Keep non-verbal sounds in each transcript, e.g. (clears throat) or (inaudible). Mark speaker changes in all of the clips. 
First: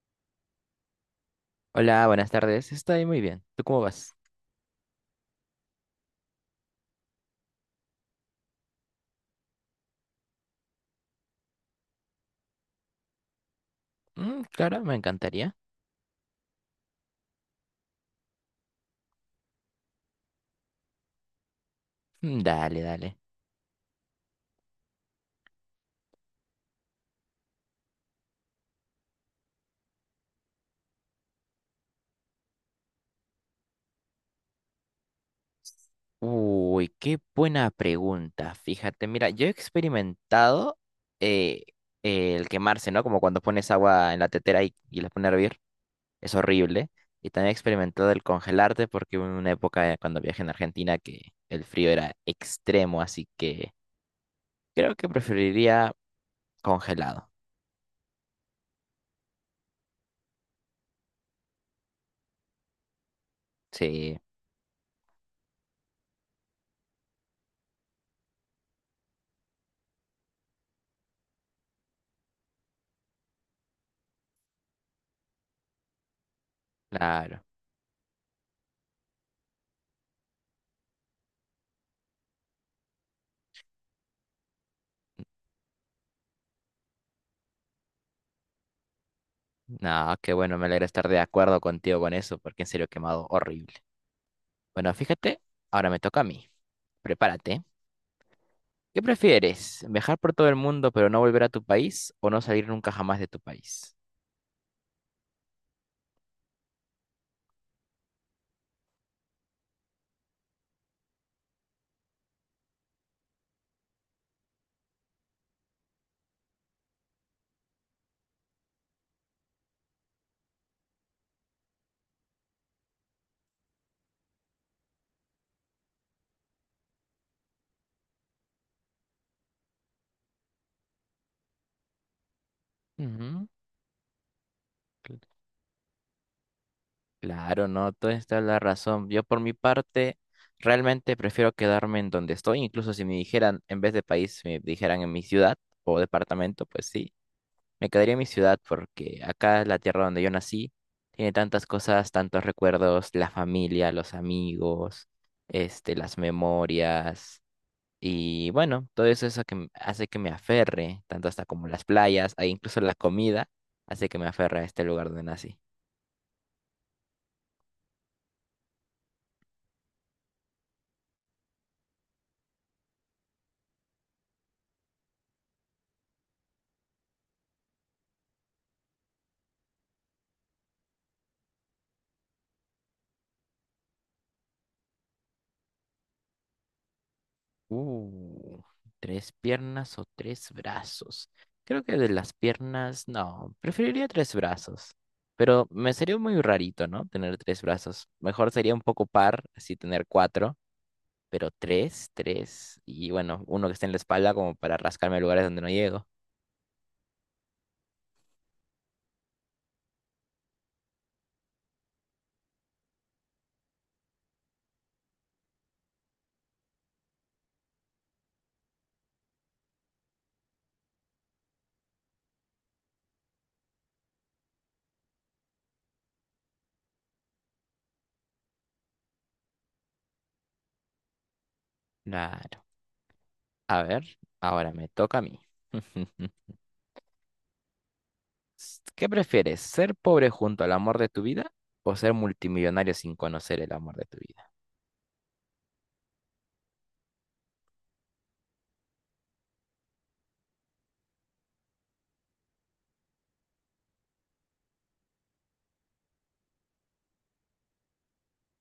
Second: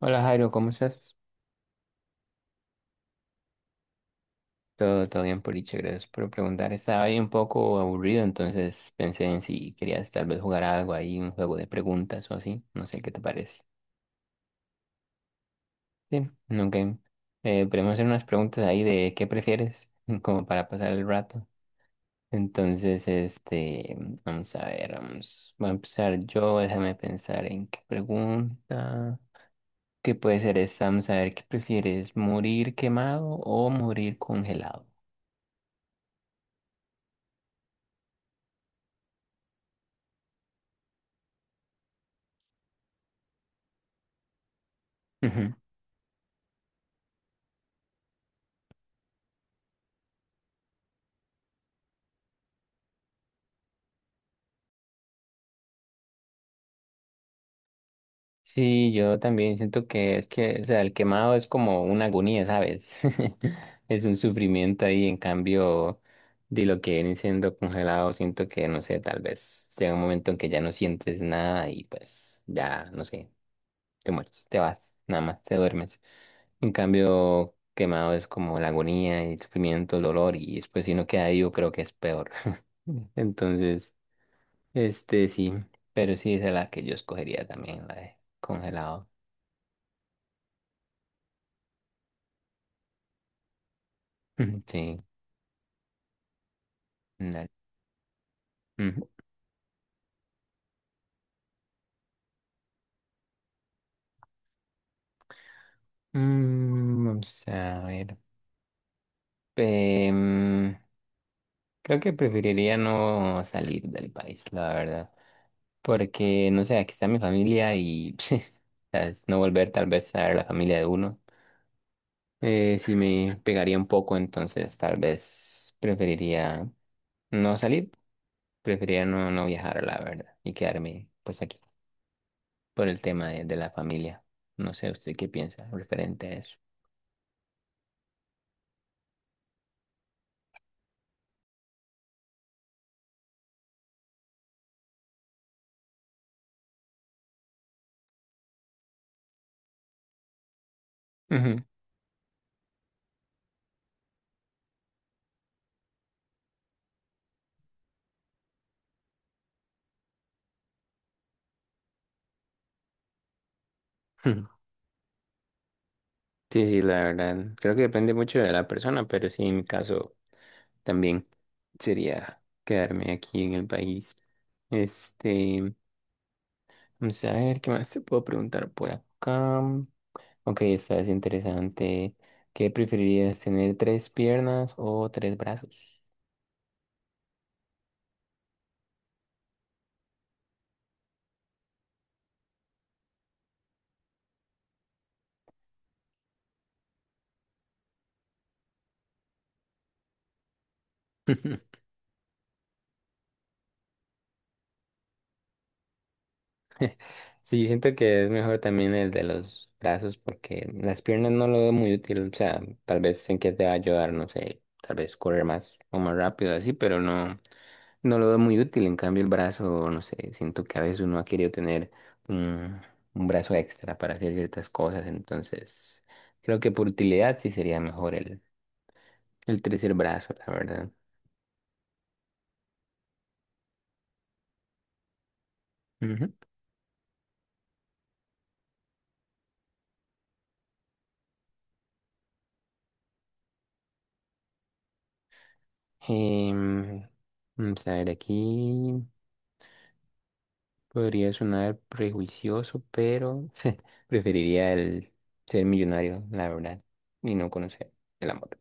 Speaker 1: Hola Jairo, ¿cómo estás?
Speaker 2: Hola, buenas tardes. Estoy muy bien. ¿Tú cómo vas?
Speaker 1: Todo bien, Poliche, gracias por preguntar. Estaba ahí un poco aburrido, entonces pensé en si querías tal vez jugar algo ahí, un juego de preguntas o así. No sé qué te parece.
Speaker 2: Mm, claro, me encantaría.
Speaker 1: Sí, no game. Podemos hacer unas preguntas ahí de qué prefieres, (laughs) como para pasar el rato.
Speaker 2: Mm,
Speaker 1: Entonces,
Speaker 2: dale.
Speaker 1: este, vamos a ver, voy a empezar yo, déjame pensar en qué pregunta. ¿Qué puede ser esta? Vamos a ver, ¿qué prefieres? ¿Morir quemado o morir congelado?
Speaker 2: Uy, qué buena pregunta. Fíjate, mira, yo he experimentado eh, el quemarse, ¿no? Como cuando pones agua en la tetera y la pones a hervir.
Speaker 1: (laughs)
Speaker 2: Es horrible. Y también he experimentado el congelarte porque hubo una época cuando viajé en Argentina que el frío era extremo, así que creo que preferiría congelado.
Speaker 1: Sí, yo también siento que es que, o sea, el quemado es como una agonía, ¿sabes? (laughs) Es un
Speaker 2: Sí,
Speaker 1: sufrimiento ahí, en cambio, de lo que viene siendo congelado, siento que, no sé, tal vez sea un momento en que ya no sientes nada y pues ya, no sé, te mueres, te vas, nada más, te duermes. En
Speaker 2: claro.
Speaker 1: cambio, quemado es como la agonía, el sufrimiento, el dolor y después si no queda vivo creo que es peor. (laughs) Entonces, este sí, pero sí esa es la que yo escogería también, la de congelado.
Speaker 2: Nada, qué bueno, me alegra estar de acuerdo contigo con eso, porque en serio he quemado horrible.
Speaker 1: Ujú,
Speaker 2: Bueno,
Speaker 1: sí,
Speaker 2: fíjate, ahora me toca a mí.
Speaker 1: dale.
Speaker 2: Prepárate. ¿Qué
Speaker 1: Ujú.
Speaker 2: prefieres? ¿Viajar por todo el mundo pero no volver a tu país o no salir nunca jamás de tu país?
Speaker 1: Mm, vamos a ver. Em, Creo que preferiría no salir del país, la verdad. Porque, no sé, aquí está mi familia y (laughs) ¿sabes? No volver tal vez a ver la familia de uno. Sí me pegaría un poco, entonces tal vez preferiría no salir, preferiría no viajar, la verdad, y quedarme pues aquí por el tema
Speaker 2: Ujú.
Speaker 1: de la familia. No sé, ¿usted
Speaker 2: Cl-
Speaker 1: qué piensa referente a eso?
Speaker 2: Claro, no, toda esta es la razón. Yo por mi parte realmente prefiero quedarme en donde estoy, incluso si me dijeran, en vez de país, me dijeran en mi ciudad o departamento, pues sí. Me quedaría en mi ciudad porque acá la tierra donde yo nací tiene
Speaker 1: Ujú.
Speaker 2: tantas cosas, tantos recuerdos, la familia, los amigos, este, las memorias y bueno, todo eso, eso que hace que me aferre, tanto hasta como las playas, e incluso la comida, hace que me
Speaker 1: (laughs)
Speaker 2: aferre a este lugar donde nací.
Speaker 1: Sí, sí, la verdad. Creo que depende mucho de la persona, pero sí, en mi caso también sería quedarme aquí en el país. Este, vamos a ver qué más te puedo preguntar por acá. Ok, esta es interesante. ¿Qué preferirías, tener tres piernas o tres brazos?
Speaker 2: Uh, tres piernas o tres brazos. Creo que de las piernas, no, preferiría tres brazos. Pero me sería muy rarito, ¿no? Tener tres brazos. Mejor sería un poco par, así tener cuatro, pero
Speaker 1: (laughs)
Speaker 2: tres, tres. Y bueno, uno que esté en la espalda como para rascarme lugares donde no llego.
Speaker 1: Sí, siento que es mejor también el de los brazos porque las piernas no lo veo muy útil. O sea, tal vez en qué te va a ayudar, no sé, tal vez correr más o más rápido así, pero no. No lo veo muy útil, en cambio el brazo, no sé, siento que a veces uno ha querido tener un, un brazo extra para hacer ciertas cosas, entonces creo que por utilidad sí sería mejor el tercer brazo, la verdad.
Speaker 2: Claro. A ver, ahora me toca a mí.
Speaker 1: Ujú.
Speaker 2: (laughs) ¿Qué prefieres? ¿Ser pobre junto al amor de tu vida o ser multimillonario sin conocer el amor de tu vida?
Speaker 1: Em, Vamos a ver, aquí podría sonar prejuicioso, pero (laughs) preferiría el ser millonario, la verdad, y no conocer el amor.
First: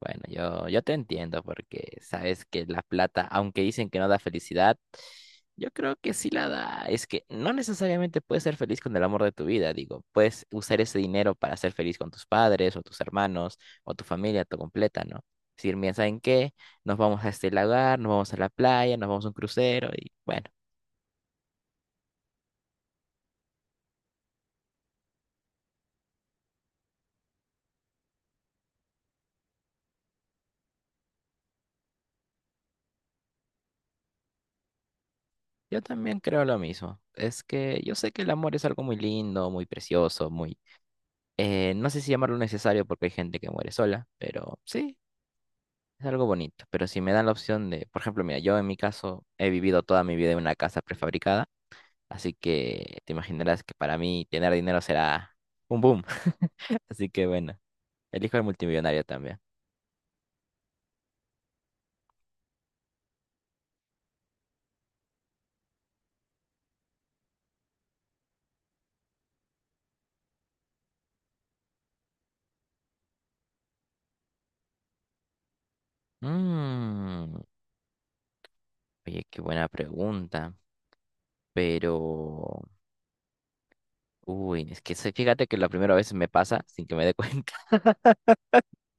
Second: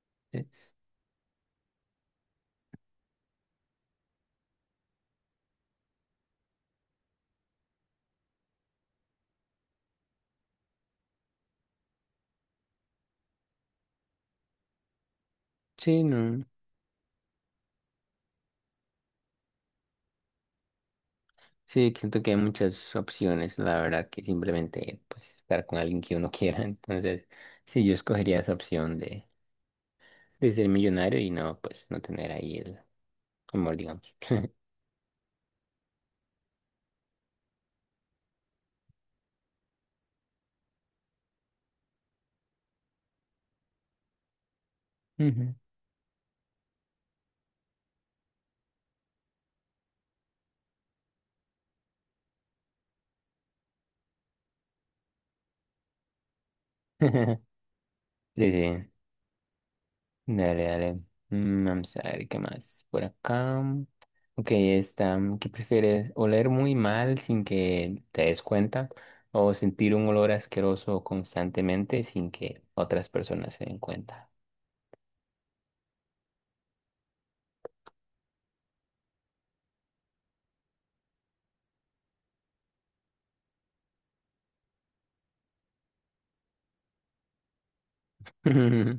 Speaker 2: Bueno, yo,
Speaker 1: Es-
Speaker 2: yo te entiendo porque sabes que la plata, aunque dicen que no da felicidad, yo creo que sí la da. Es que no necesariamente puedes ser feliz con el amor de tu vida, digo, puedes usar ese dinero para ser feliz con tus padres o tus hermanos o tu familia, tu completa, ¿no? Es decir, mira,
Speaker 1: Sí,
Speaker 2: ¿saben
Speaker 1: no.
Speaker 2: qué? Nos vamos a este lagar, nos vamos a la playa, nos vamos a un crucero y bueno,
Speaker 1: Sí, siento que hay muchas opciones, la verdad, que simplemente pues estar con alguien que uno (laughs) quiera. Entonces, sí, yo escogería esa opción de ser millonario y no, pues, no tener ahí el amor, digamos. (laughs)
Speaker 2: yo también creo lo mismo. Es que yo sé que el amor es algo muy lindo, muy precioso, muy no sé si llamarlo necesario porque hay gente que muere sola, pero sí,
Speaker 1: Ujú.
Speaker 2: es algo bonito, pero si me dan la opción de, por ejemplo, mira, yo en mi caso he vivido toda mi vida en una casa prefabricada, así que te imaginarás que para mí tener dinero será un boom. (laughs) Así que
Speaker 1: (laughs)
Speaker 2: bueno, elijo el
Speaker 1: Sí, sí.
Speaker 2: multimillonario también.
Speaker 1: Dale, dale. Mm, vamos a ver qué más por acá. Ok, está. ¿Qué prefieres? ¿Oler muy mal sin que te des cuenta o sentir un olor asqueroso constantemente sin que otras personas se den cuenta?
Speaker 2: Mm, oye, qué buena pregunta, pero... Uy, es que fíjate que la primera vez me pasa sin que me dé cuenta, (laughs)
Speaker 1: (laughs)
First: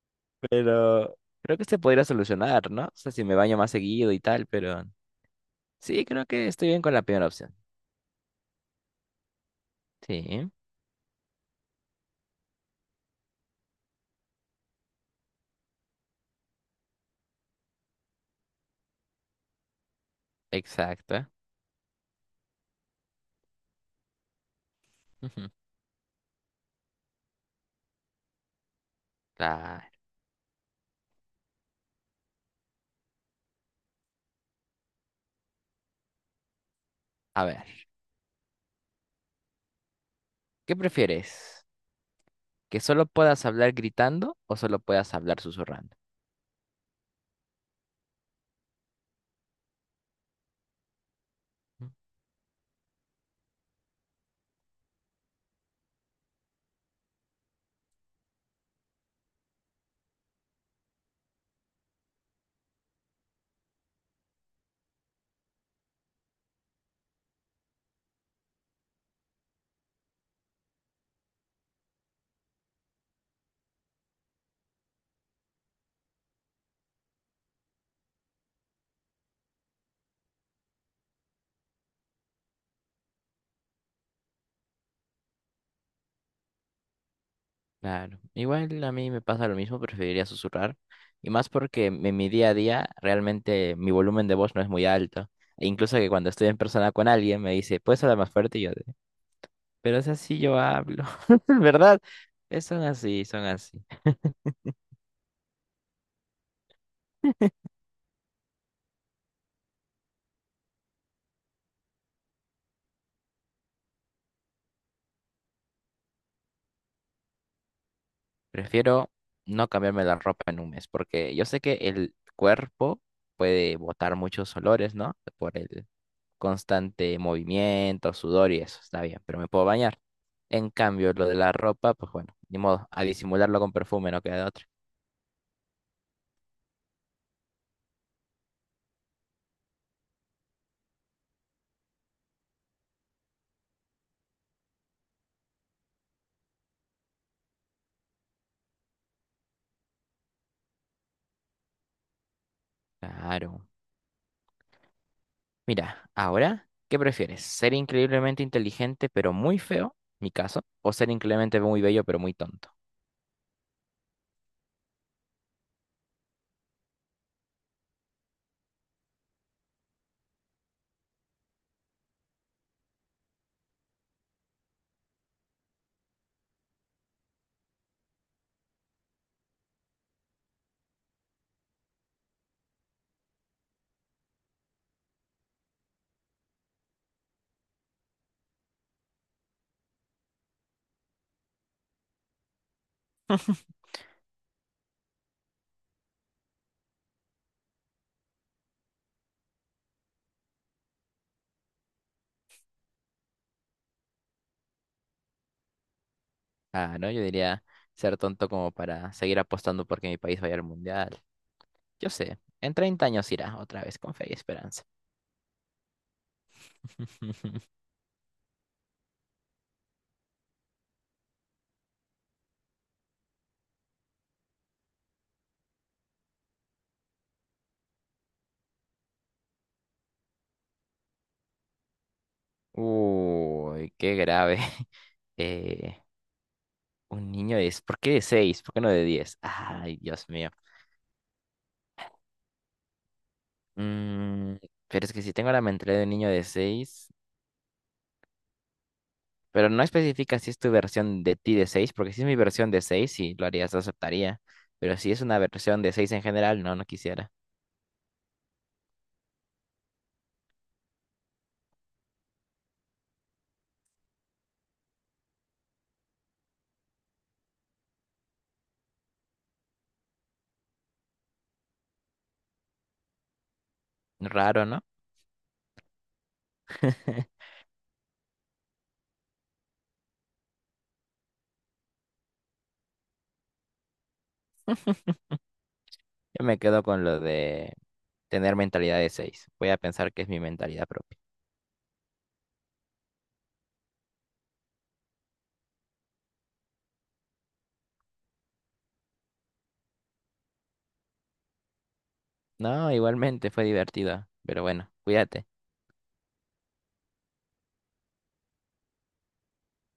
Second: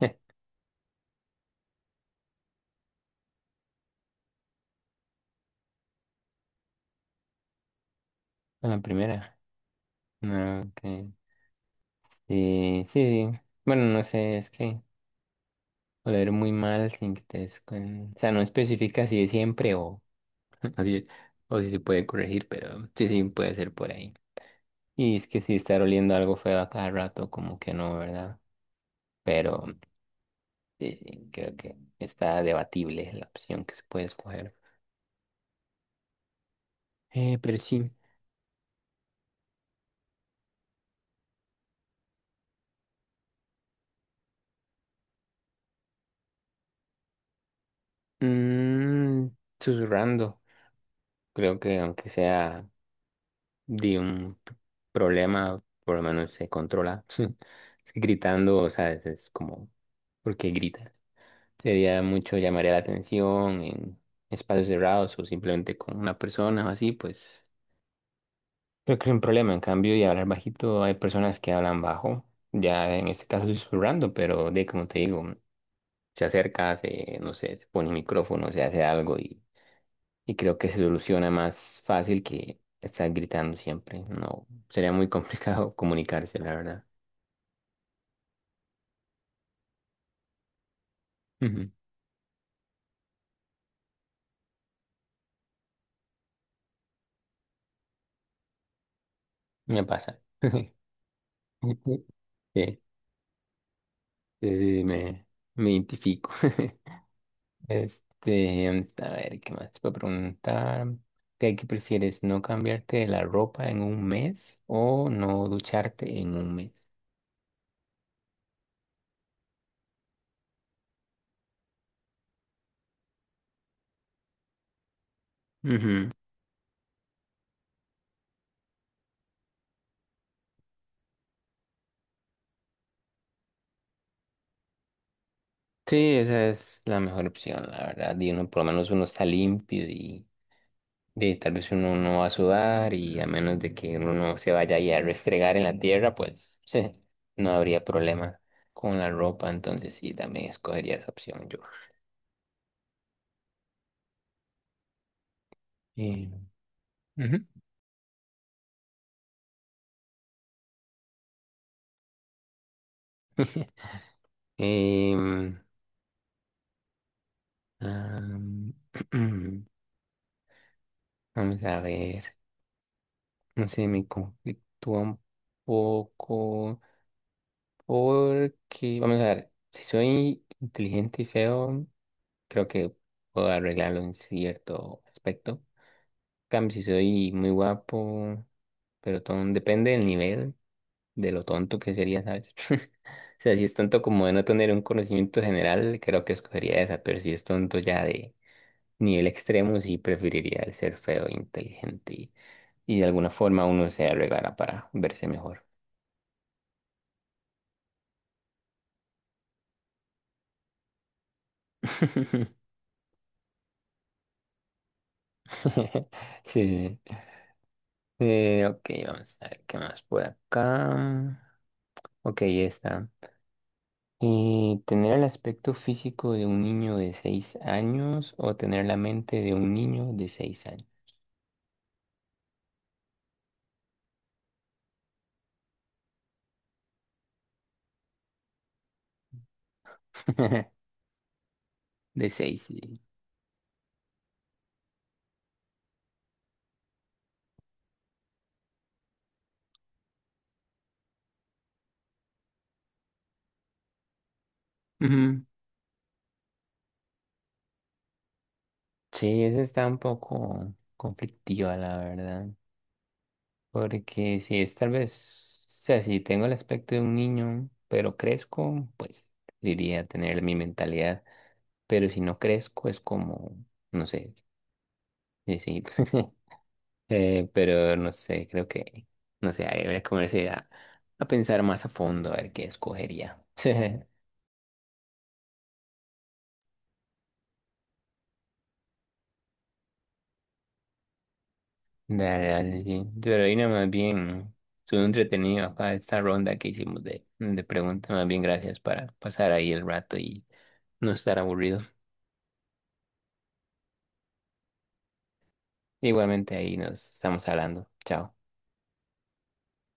Speaker 1: (laughs)
Speaker 2: pero creo que se podría solucionar, ¿no? O sea, si me baño más seguido y tal, pero sí, creo que estoy bien con la primera opción.
Speaker 1: Con la primera.
Speaker 2: Sí,
Speaker 1: No, que Sí, sí. Bueno, no sé, es que oler muy mal sin que te des cuen- O sea, no especifica si es siempre (laughs) o si,
Speaker 2: exacto.
Speaker 1: o si se puede corregir, pero sí, sí, puede ser por ahí. Y es que
Speaker 2: Ujú.
Speaker 1: sí, estar oliendo algo feo a cada rato, como que no, ¿verdad? Pero
Speaker 2: Claro.
Speaker 1: sí, sí, creo que está debatible la opción que se puede escoger.
Speaker 2: A
Speaker 1: Pero
Speaker 2: ver,
Speaker 1: sí.
Speaker 2: ¿qué prefieres? ¿Que solo puedas hablar gritando o solo puedas hablar susurrando?
Speaker 1: Mm, susurrando. Creo que
Speaker 2: Mm,
Speaker 1: aunque sea de un p- problema, por lo menos se controla. (laughs) Gritando, o sea, es como, ¿por qué gritas? Sería mucho, llamaría la atención en espacios cerrados o simplemente con una persona o así, pues creo que es un problema. En cambio, y hablar bajito, hay personas que hablan bajo, ya en este caso susurrando, pero de como te digo, se acerca, no sé, se pone un micrófono, se hace algo y creo que se soluciona más fácil que estar gritando siempre. No, sería muy complicado (laughs) comunicarse, la verdad.
Speaker 2: claro. Igual a mí me pasa lo mismo, preferiría susurrar. Y más
Speaker 1: Ujú,
Speaker 2: porque en mi día a día realmente mi volumen de voz no es muy alto. E incluso que cuando estoy en persona con alguien me dice, ¿puedes hablar más fuerte? Y yo, de,
Speaker 1: me
Speaker 2: pero es
Speaker 1: pasa.
Speaker 2: así
Speaker 1: (laughs)
Speaker 2: yo hablo. (laughs) ¿Verdad?
Speaker 1: Sí,
Speaker 2: Son así, son así.
Speaker 1: sí, me identifico. (laughs) Este, a ver, ¿qué más te puedo preguntar? ¿Qué, qué prefieres? ¿No cambiarte la ropa en un mes o no ducharte en un mes?
Speaker 2: Prefiero no cambiarme la ropa en un mes, porque yo sé que el cuerpo puede botar muchos olores, ¿no? Por el
Speaker 1: Ujú.
Speaker 2: constante movimiento, sudor y eso, está bien, pero me puedo bañar. En cambio, lo de la ropa, pues bueno, ni modo, a disimularlo con perfume, no queda de otra.
Speaker 1: Sí, esa es la mejor opción, la verdad. Y uno, por lo menos uno está limpio y de tal vez uno no va a sudar y a menos de que uno no se vaya ahí a restregar en la tierra, pues (laughs) no habría problema con la ropa, entonces sí, también escogería esa opción yo.
Speaker 2: Claro. Mira,
Speaker 1: Eh,
Speaker 2: ahora, ¿qué prefieres?
Speaker 1: ujú.
Speaker 2: ¿Ser increíblemente inteligente pero muy feo, mi caso? ¿O ser increíblemente muy bello pero muy tonto?
Speaker 1: (laughs) Em, am, (clears throat) vamos a ver, no sé, me conflictúa un poco porque, vamos a ver, si soy inteligente y feo, creo que puedo arreglarlo en cierto aspecto. Cambio, si soy muy guapo, pero todo depende del nivel, de lo tonto que sería, ¿sabes? (laughs) O sea, si es tonto como de no tener un conocimiento general, creo que escogería esa, pero si es tonto ya de nivel extremo, sí preferiría el ser feo e inteligente y de alguna forma uno se arreglará para verse mejor.
Speaker 2: Ah, ¿no? Yo diría ser tonto como para seguir apostando porque mi país vaya al mundial. Yo sé,
Speaker 1: (laughs)
Speaker 2: en 30 años irá otra vez con fe y esperanza.
Speaker 1: Sí.
Speaker 2: (laughs)
Speaker 1: Ok, vamos a ver qué más por acá. Ok, ya está. ¿Y tener el aspecto físico de un niño de seis años o tener la mente de un niño de seis años?
Speaker 2: Uy, qué grave. (laughs) Eh, un niño de ¿por qué de 6? ¿Por qué no de 10? Ay, Dios mío.
Speaker 1: (laughs) De seis, sí.
Speaker 2: Mm, pero es que si tengo la mentalidad de un niño de 6, pero no especifica si es tu versión de ti de 6, porque si es mi versión de 6 sí, lo harías, lo aceptaría. Pero si es una
Speaker 1: Ujú.
Speaker 2: versión de 6 en general, no, no quisiera.
Speaker 1: Sí, esa está un poco conflictiva, la verdad. Porque si es tal vez, o sea, si tengo el aspecto de un niño, pero crezco, pues diría tener mi mentalidad. Pero si no crezco, es como, no sé,
Speaker 2: Raro, ¿no?
Speaker 1: sí, sí. (laughs)
Speaker 2: (laughs)
Speaker 1: Pero no sé, no sé, ahí voy a comenzar a pensar más a fondo a ver qué escogería. (laughs)
Speaker 2: Yo me quedo con lo de tener mentalidad de 6. Voy a pensar que es mi mentalidad propia.
Speaker 1: Dale, dale, sí. Pero ahí nada más bien, estuvo entretenido acá esta ronda que hicimos de preguntas, más bien gracias para pasar ahí el rato y no estar aburrido.
Speaker 2: No, igualmente fue divertido, pero bueno, cuídate.
Speaker 1: Igualmente ahí nos estamos hablando. Chao.